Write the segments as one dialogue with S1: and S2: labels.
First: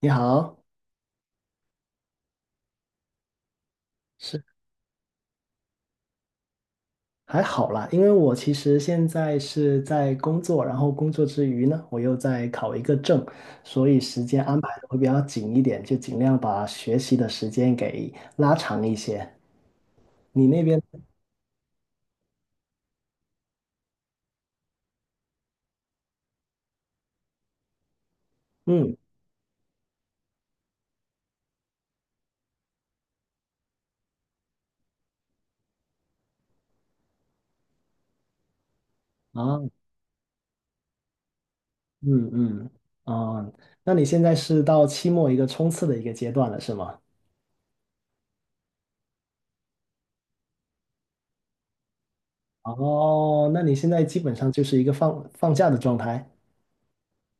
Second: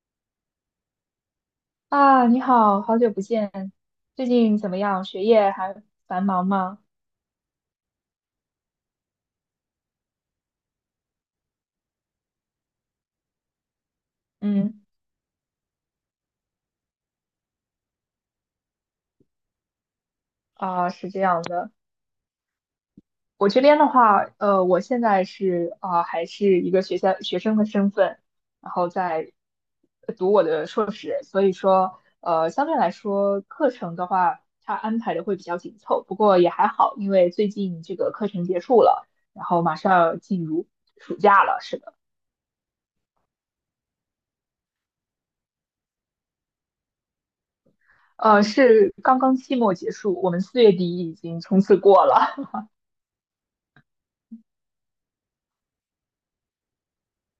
S1: 你好，
S2: 啊，你好，好久不见，最
S1: 是
S2: 近怎么样？学业还繁忙吗？
S1: 还好啦，因为我其实现在是在工作，然后工作之余呢，我又在考一个证，所以时间安排
S2: 嗯。
S1: 的会比较紧一点，就尽量把学习的时间给拉长一些。你那边，
S2: 啊，是这样的，我这边的话，我现在是啊，还是一个学校学生的身份，然后
S1: 嗯，
S2: 在读我的硕士。所以说，相对来说，课程的话，它安排的会比较紧凑，不过也还好，因为最近这个课程结束了，然后
S1: 啊，
S2: 马上要进入暑假了，是的。
S1: 嗯嗯，啊，那你现在是到期末一个冲刺的一个阶段了，是吗？
S2: 是刚刚期末结束，我们四月底已经冲刺过了。
S1: 哦，那你现在基本上就是一个放假的状态，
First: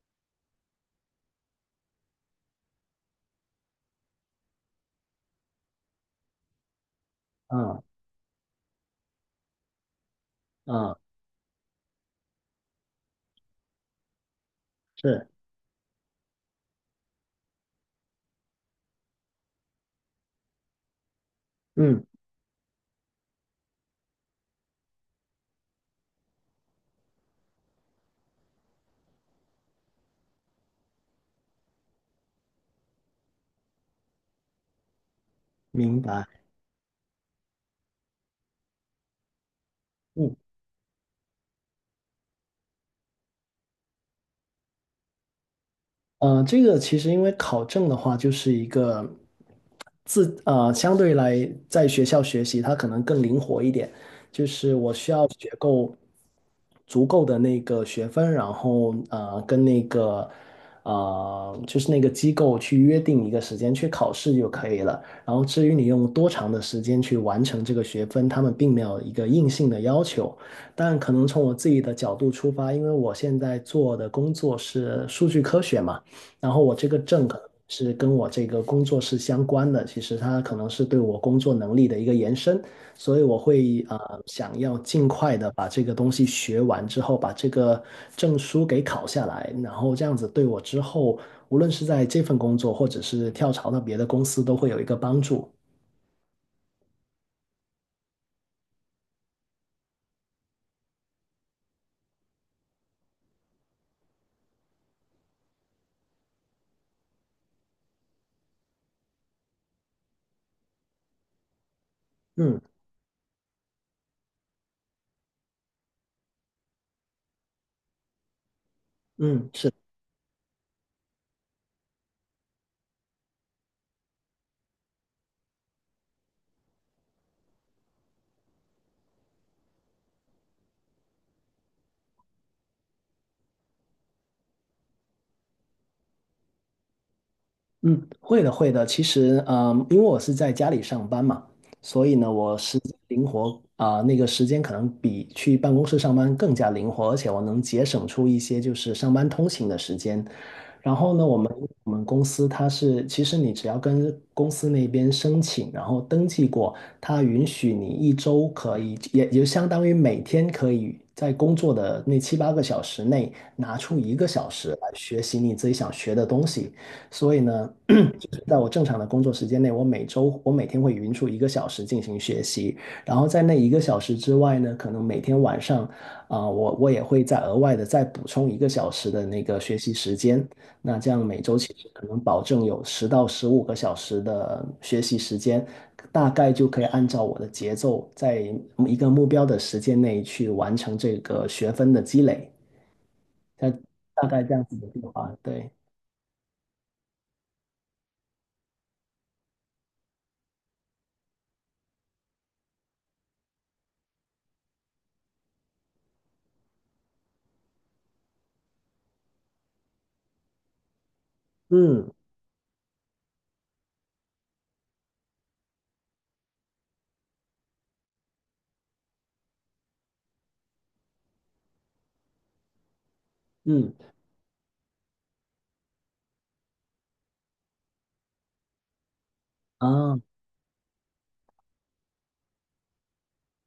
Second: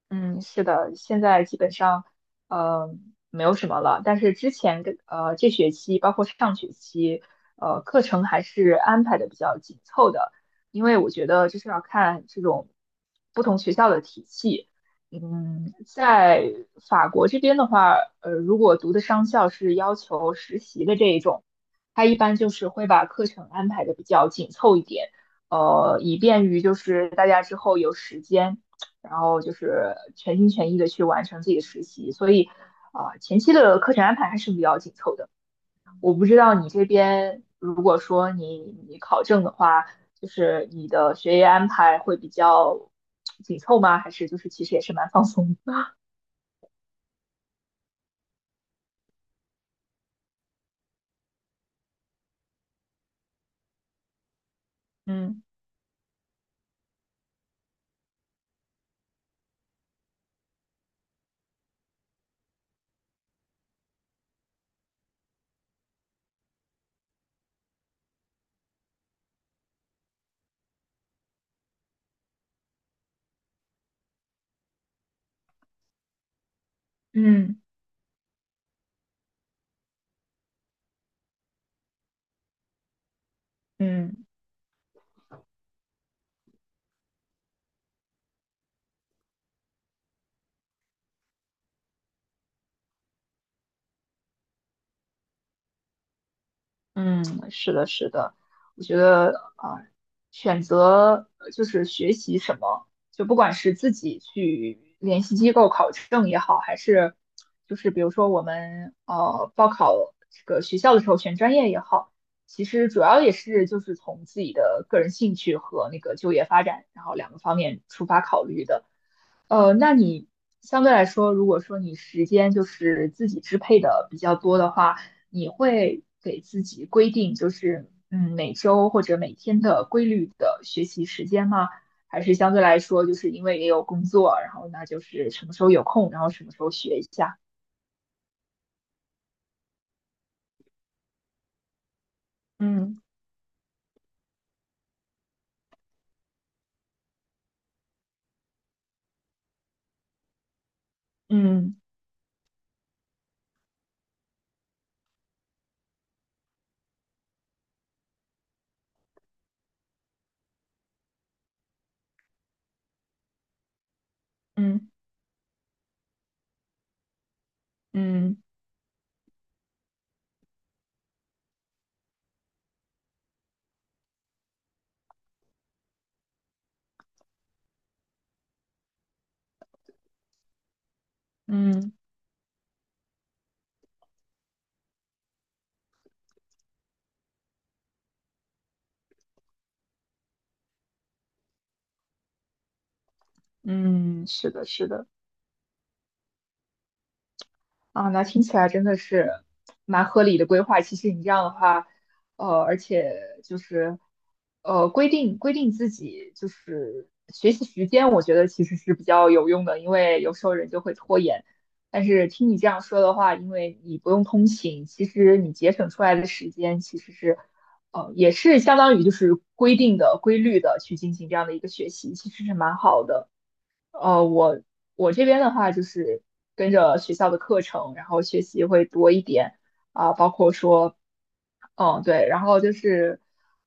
S2: 嗯，是的，现在基本上，呃，没有什么了。但是之前这学期，包括上学期，
S1: 嗯
S2: 课程还是安排的比较紧凑的，因
S1: 嗯，
S2: 为我觉得就是要看这种不同学校的体系。
S1: 是，
S2: 嗯，在法国这边的话，如果读的商校是要求实习的这一种，
S1: 嗯，
S2: 它一般就是会把课程安排的比较紧凑一点，以便于就是大家之后有时间。然后就是全心全意的去完成自己的实习，所以前期的课程安排还是比较紧凑的。
S1: 明
S2: 我不
S1: 白。
S2: 知道你这边如果说你考证的话，就
S1: 嗯。
S2: 是你的学业安排会比较紧凑吗？还是就是其实也是蛮放松的？
S1: 这个其实因为考证的话，就是一个相对来在学校学习，它可能更灵活一点。
S2: 嗯
S1: 足够的那个学分，然后跟那个就是那个机构去约定一个时间去考试就可以了。然后至于你用多长的时间去完成这个学分，他们并没有一个硬性的要求。但可能从我自己的角度出发，因为我现在做的工作是数据科学嘛，然后我这个证可能
S2: 嗯
S1: 是跟我这个工作是相关的，其实它可能是对我工作能力的一个延伸。所以我会
S2: 嗯。
S1: 想要尽快的把这个东西学完之后，把这个证书给考下来，然后这样子对我之后，无论是在这份工作，或者是跳槽到别的公司，都会有一个帮助。
S2: 嗯，是的，是的，我觉得啊，选择就是学习什么，就不管是自己去联系机构考证也好，还是就是比如说我们报考这个学校的时候选专业也好，
S1: 嗯
S2: 其实主要也是就是从自己的个人兴趣和那个就业发展，然后两个方面出发考虑的。
S1: 嗯，是，
S2: 那你相对来说，如果说你时间就是自己支配的比较多的话，你会给自己规定就是每周或者每天的规律的学习时间吗？还是相对来说，就是因为也有工作，然后那就是什么时候有空，然后什么时候学一下？
S1: 嗯，会的。其实因为我是在家里上班嘛，所以呢，我时间
S2: 嗯
S1: 灵活啊、那个时间可能比去办公室上班更加灵活，而且我能节省出一些就是上班通勤的时间。然后呢，
S2: 嗯
S1: 我们公司它是，其实你只要跟公司那边申请，然后登记过，它允许你一周可以，也就相当于每天可以在工作的那七八个小时内拿出一个小时来
S2: 嗯
S1: 学习你自己想学的东西。所以呢，
S2: 嗯
S1: 在我正常的工作时间内，我每天会匀出一个小时进行学习，然后在那一个小时之外呢，可能每天晚上我也会再额外的再补充一个小时的那个学习时间。那这样每周其实
S2: 嗯
S1: 可能保证有10到15个小时的学习时间，大概就可以按照我的节奏，在一个目标的时间内去完成这个学分的积累。大
S2: 嗯，
S1: 大概
S2: 是
S1: 这样
S2: 的，
S1: 子的
S2: 是
S1: 计
S2: 的。
S1: 划，对，
S2: 啊，那听起来真的是蛮合理的规划。其实你这样的话，而且就是规定自己就是学习时间，我觉得其实是比较有用的，因为有时候人就会拖延。但
S1: 嗯
S2: 是听你这样说的话，因为你不用通勤，其实你节省出来的时间其实是，也是相当于就是规定的、规律的去进行这样的一个学习，其实是蛮好的。
S1: 嗯
S2: 呃，我我这边的话就是跟着学校的课程，然后学习会多一点啊，
S1: 啊，
S2: 包括说，嗯，对，然后就是，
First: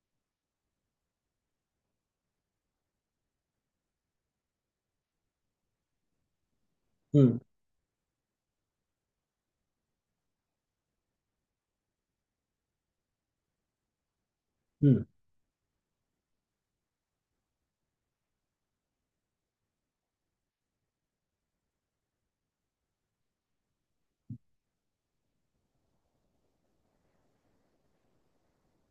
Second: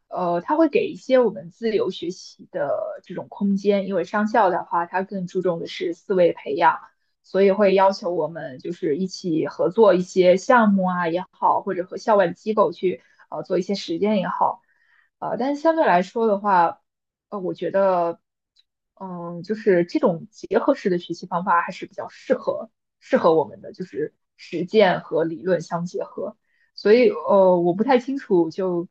S2: 他会给一些我们自由学习的这种空间，因为商校的话，它更注重的是思维培养，
S1: 嗯
S2: 所以会要求我们就是一起合作一些项目啊也好，或者和校外的机构去做一些实践也好。
S1: 嗯。
S2: 但是相对来说的话，我觉得，嗯，就是这种结合式的学习方法还是比较适合我们的，就是实践和理论相结合。所以，我不太清楚就，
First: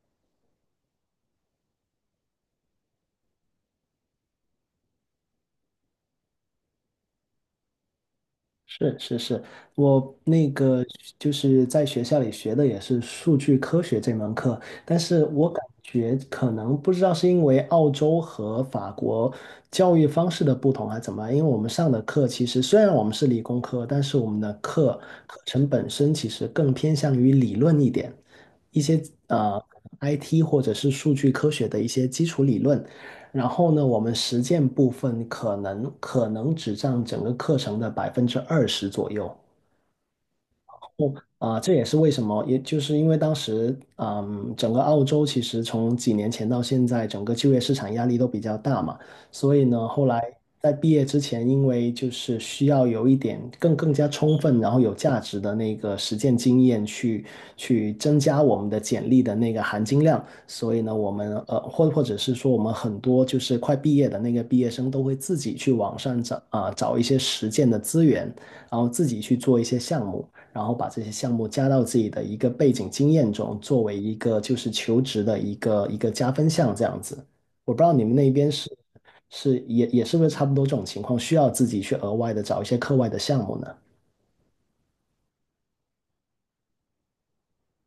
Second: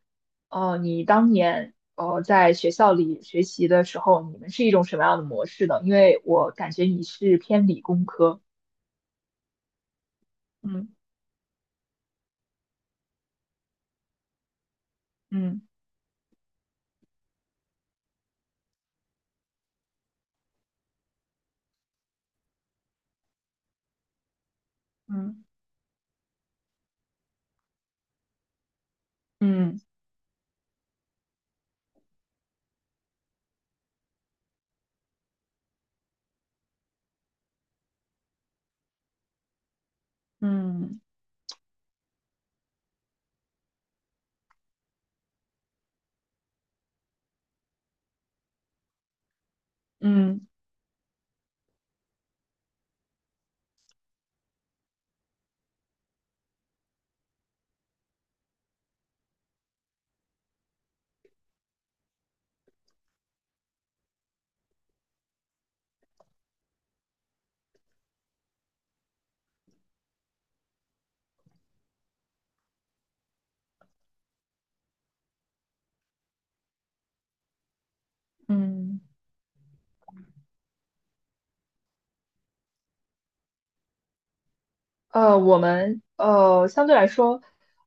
S2: 你当年在学校里学习的时候，你们是一种什么样的模式呢？因为我感觉你是偏理工科。
S1: 是是是，我那个
S2: 嗯
S1: 就是在学校里学的也是数据科学这门课，但是我
S2: 嗯
S1: 感觉可能不知道是因为澳洲和法国教育方式的不同还是怎么样，因为我们上的课其实虽然我们是理工科，但是我们的课课
S2: 嗯
S1: 程本身其实更偏向于理论一点，一些呃
S2: 嗯
S1: IT 或者是数据科学的一些基础理论。然后呢，我们实践部分可能只占整个课程的20%左右。
S2: 嗯
S1: 啊，这也是为什么，也就是因为当时，嗯，整个澳洲其实从几年前到现在，整个就业市场压力都比较大嘛，所以呢，后来
S2: 嗯
S1: 在毕业之前，因为就是需要有一点更加充分，然后有价值的那个实践经验去，去增加我们的简历的那个含金量，所以呢，我们或者是说，我们很多就是快毕业的那个毕业生都会自己去网上找啊，找一些实践的资源，然后自己去做一些项目。然后把这些项目加到自己的一个背景经验中，作为一个就是求职的一个加分项这样子。我不知道你们那边是
S2: 嗯。
S1: 是也是不是差不多这种情况，需要自己去额外的找一些课外的项目呢？
S2: 我们相对来说，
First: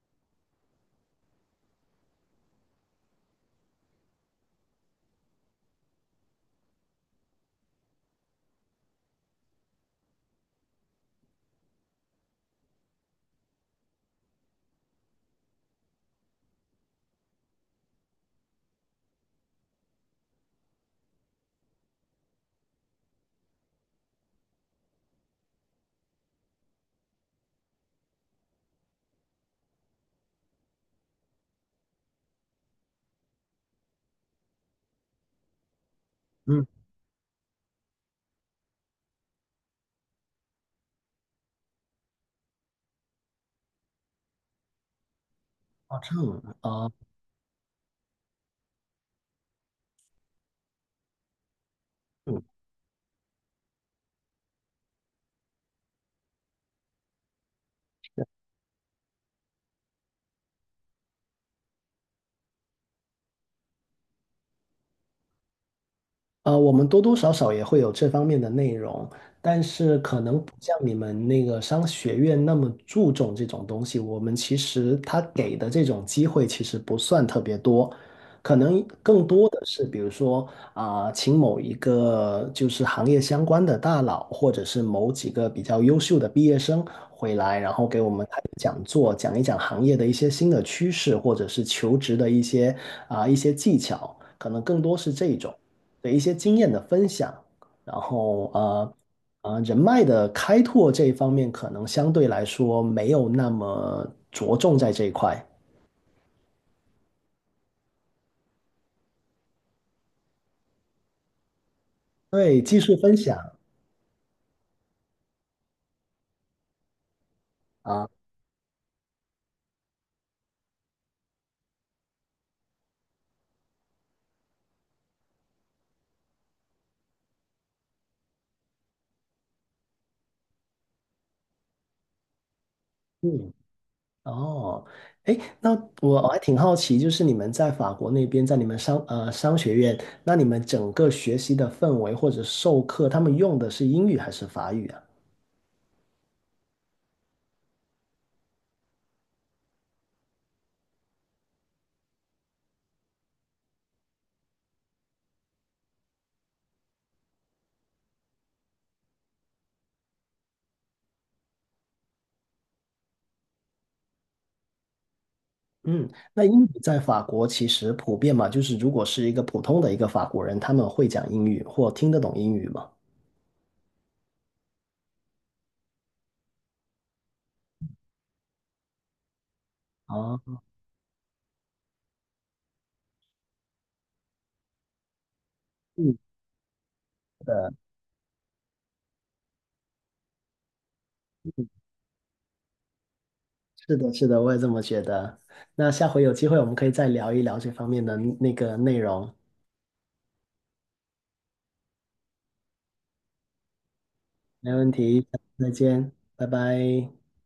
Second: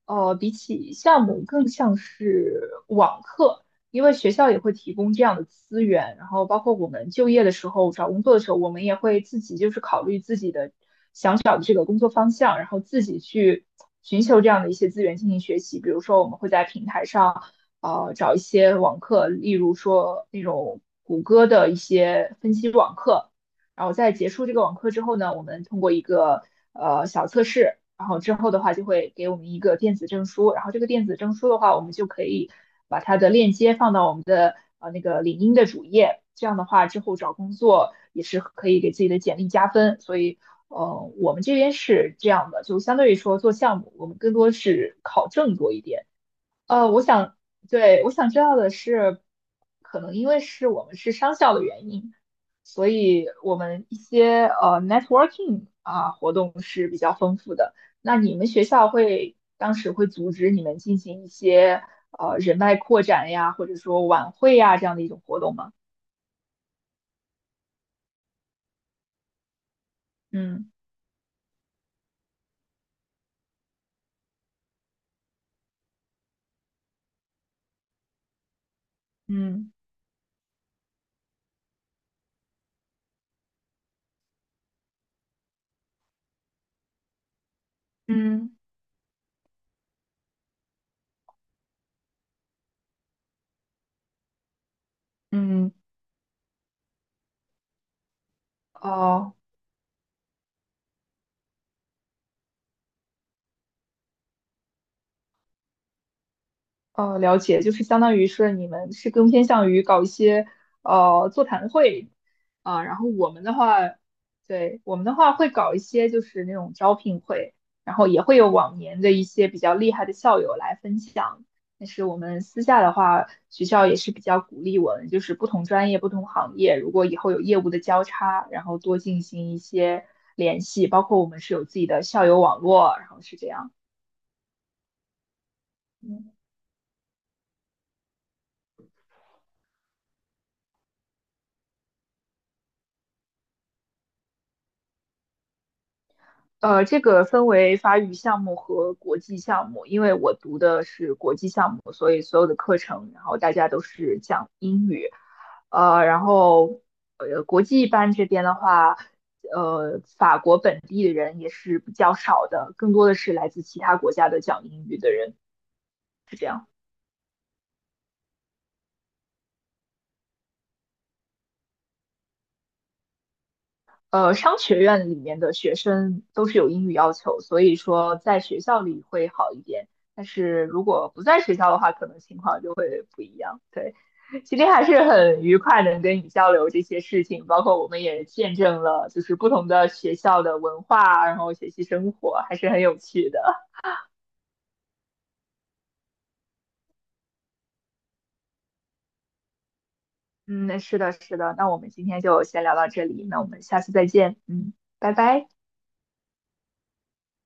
S2: 比起项目更像是网课，因为学校也会提供这样的资源，然后包括我们就业的时候、找工作的时候，我们也会自己就是考虑自己的想找的这个工作方向，然后自己去寻求这样的一些资源进行学习。比如说，我们会在平台上找一些网课，例如说那种谷歌的一些分析网课。然后在结束这个网课之后呢，我们通过一个小测试，然后之后的话就会给我们一个电子证书，然后这个电子证书的话，我们就可以把它的链接放到我们的那个领英的主页，这样
S1: 嗯。
S2: 的话之后找工作也是可以给自己的简历加分。所以我们这边是这样的，就相对于说做项目，我们更多是考证多一
S1: 哦，
S2: 点。
S1: 这样啊，
S2: 我想，对，我想知道的是，可能因为是我们是商校的原因，所以我们一些networking 啊活动是比较丰富的。那你们学校会当时会组织你们进行一些人脉扩展呀，或者说晚会呀这样的一种活动吗？
S1: 我们多多少少也会有这方面的内容，但是可能不
S2: 嗯
S1: 像你们那个商学院那么注重这种东西。我们其实他给的这种机会其实不算特别多，可能更多的
S2: 嗯
S1: 是比如说请某一个就是行业相关的大佬，或者是某几个比较优秀的毕业生回来，然后给我们开个
S2: 嗯
S1: 讲座，讲一讲行业的一些新的趋势，或者是求职的一些一些技巧，可能更多是这种。
S2: 嗯。
S1: 的一些经验的分享，然后
S2: 哦、
S1: 人脉的开拓这一方面，可能相对来说没有那么着重在这一块。
S2: 了解，就是相当于是你们是更偏向于搞一些座谈会
S1: 对，技
S2: 啊，
S1: 术
S2: 然后
S1: 分
S2: 我
S1: 享
S2: 们的话，对，我们的话会搞一些就是那种招聘会，然
S1: 啊，
S2: 后也会有往年的一些比较厉害的校友来分享。但是我们私下的话，学校也是比较鼓励我们，就是不同专业、不同行业，如果以后有业务的交叉，然后多进行一些联系，包括我们是有自己的校友网络，然后是这
S1: 嗯，
S2: 样。
S1: 哦，哎，那我
S2: 嗯。
S1: 还挺好奇，就是你们在法国那边，在你们商学院，那你们整个学习的氛围或者授课，他们用的是英语还是法语啊？
S2: 这个分为法语项目和国际项目，因为我读的是国际项目，所以所有的课程，然后大家都是讲英语。然后国际班这边的话，法国本地的人也是比较少的，更多的是来自其他国家的讲英语的人，
S1: 嗯，
S2: 是
S1: 那
S2: 这
S1: 英
S2: 样。
S1: 语在法国其实普遍嘛，就是如果是一个普通的一个法国人，他们会讲英语或听得懂英语嘛？
S2: 商学院里面的学生都是有英语要求，所以说在学校里会好一点。但
S1: 啊，
S2: 是如果不在学校的话，可能情况就会不一样。对，今天还是很愉快能
S1: 嗯，
S2: 跟你交流这些事
S1: 是
S2: 情，包
S1: 的，
S2: 括我们也见证了就是不同的学校的文化，然后学
S1: 嗯
S2: 习生活，还是很有趣的。
S1: 是的，是的，我也这么觉得。那下回有机会我们可以再聊一聊这方面的那个内容，
S2: 嗯，是的，是的。那我们今天就先聊到这里，那我们下次再见。
S1: 没
S2: 嗯，
S1: 问
S2: 拜
S1: 题，
S2: 拜。
S1: 再见，拜拜。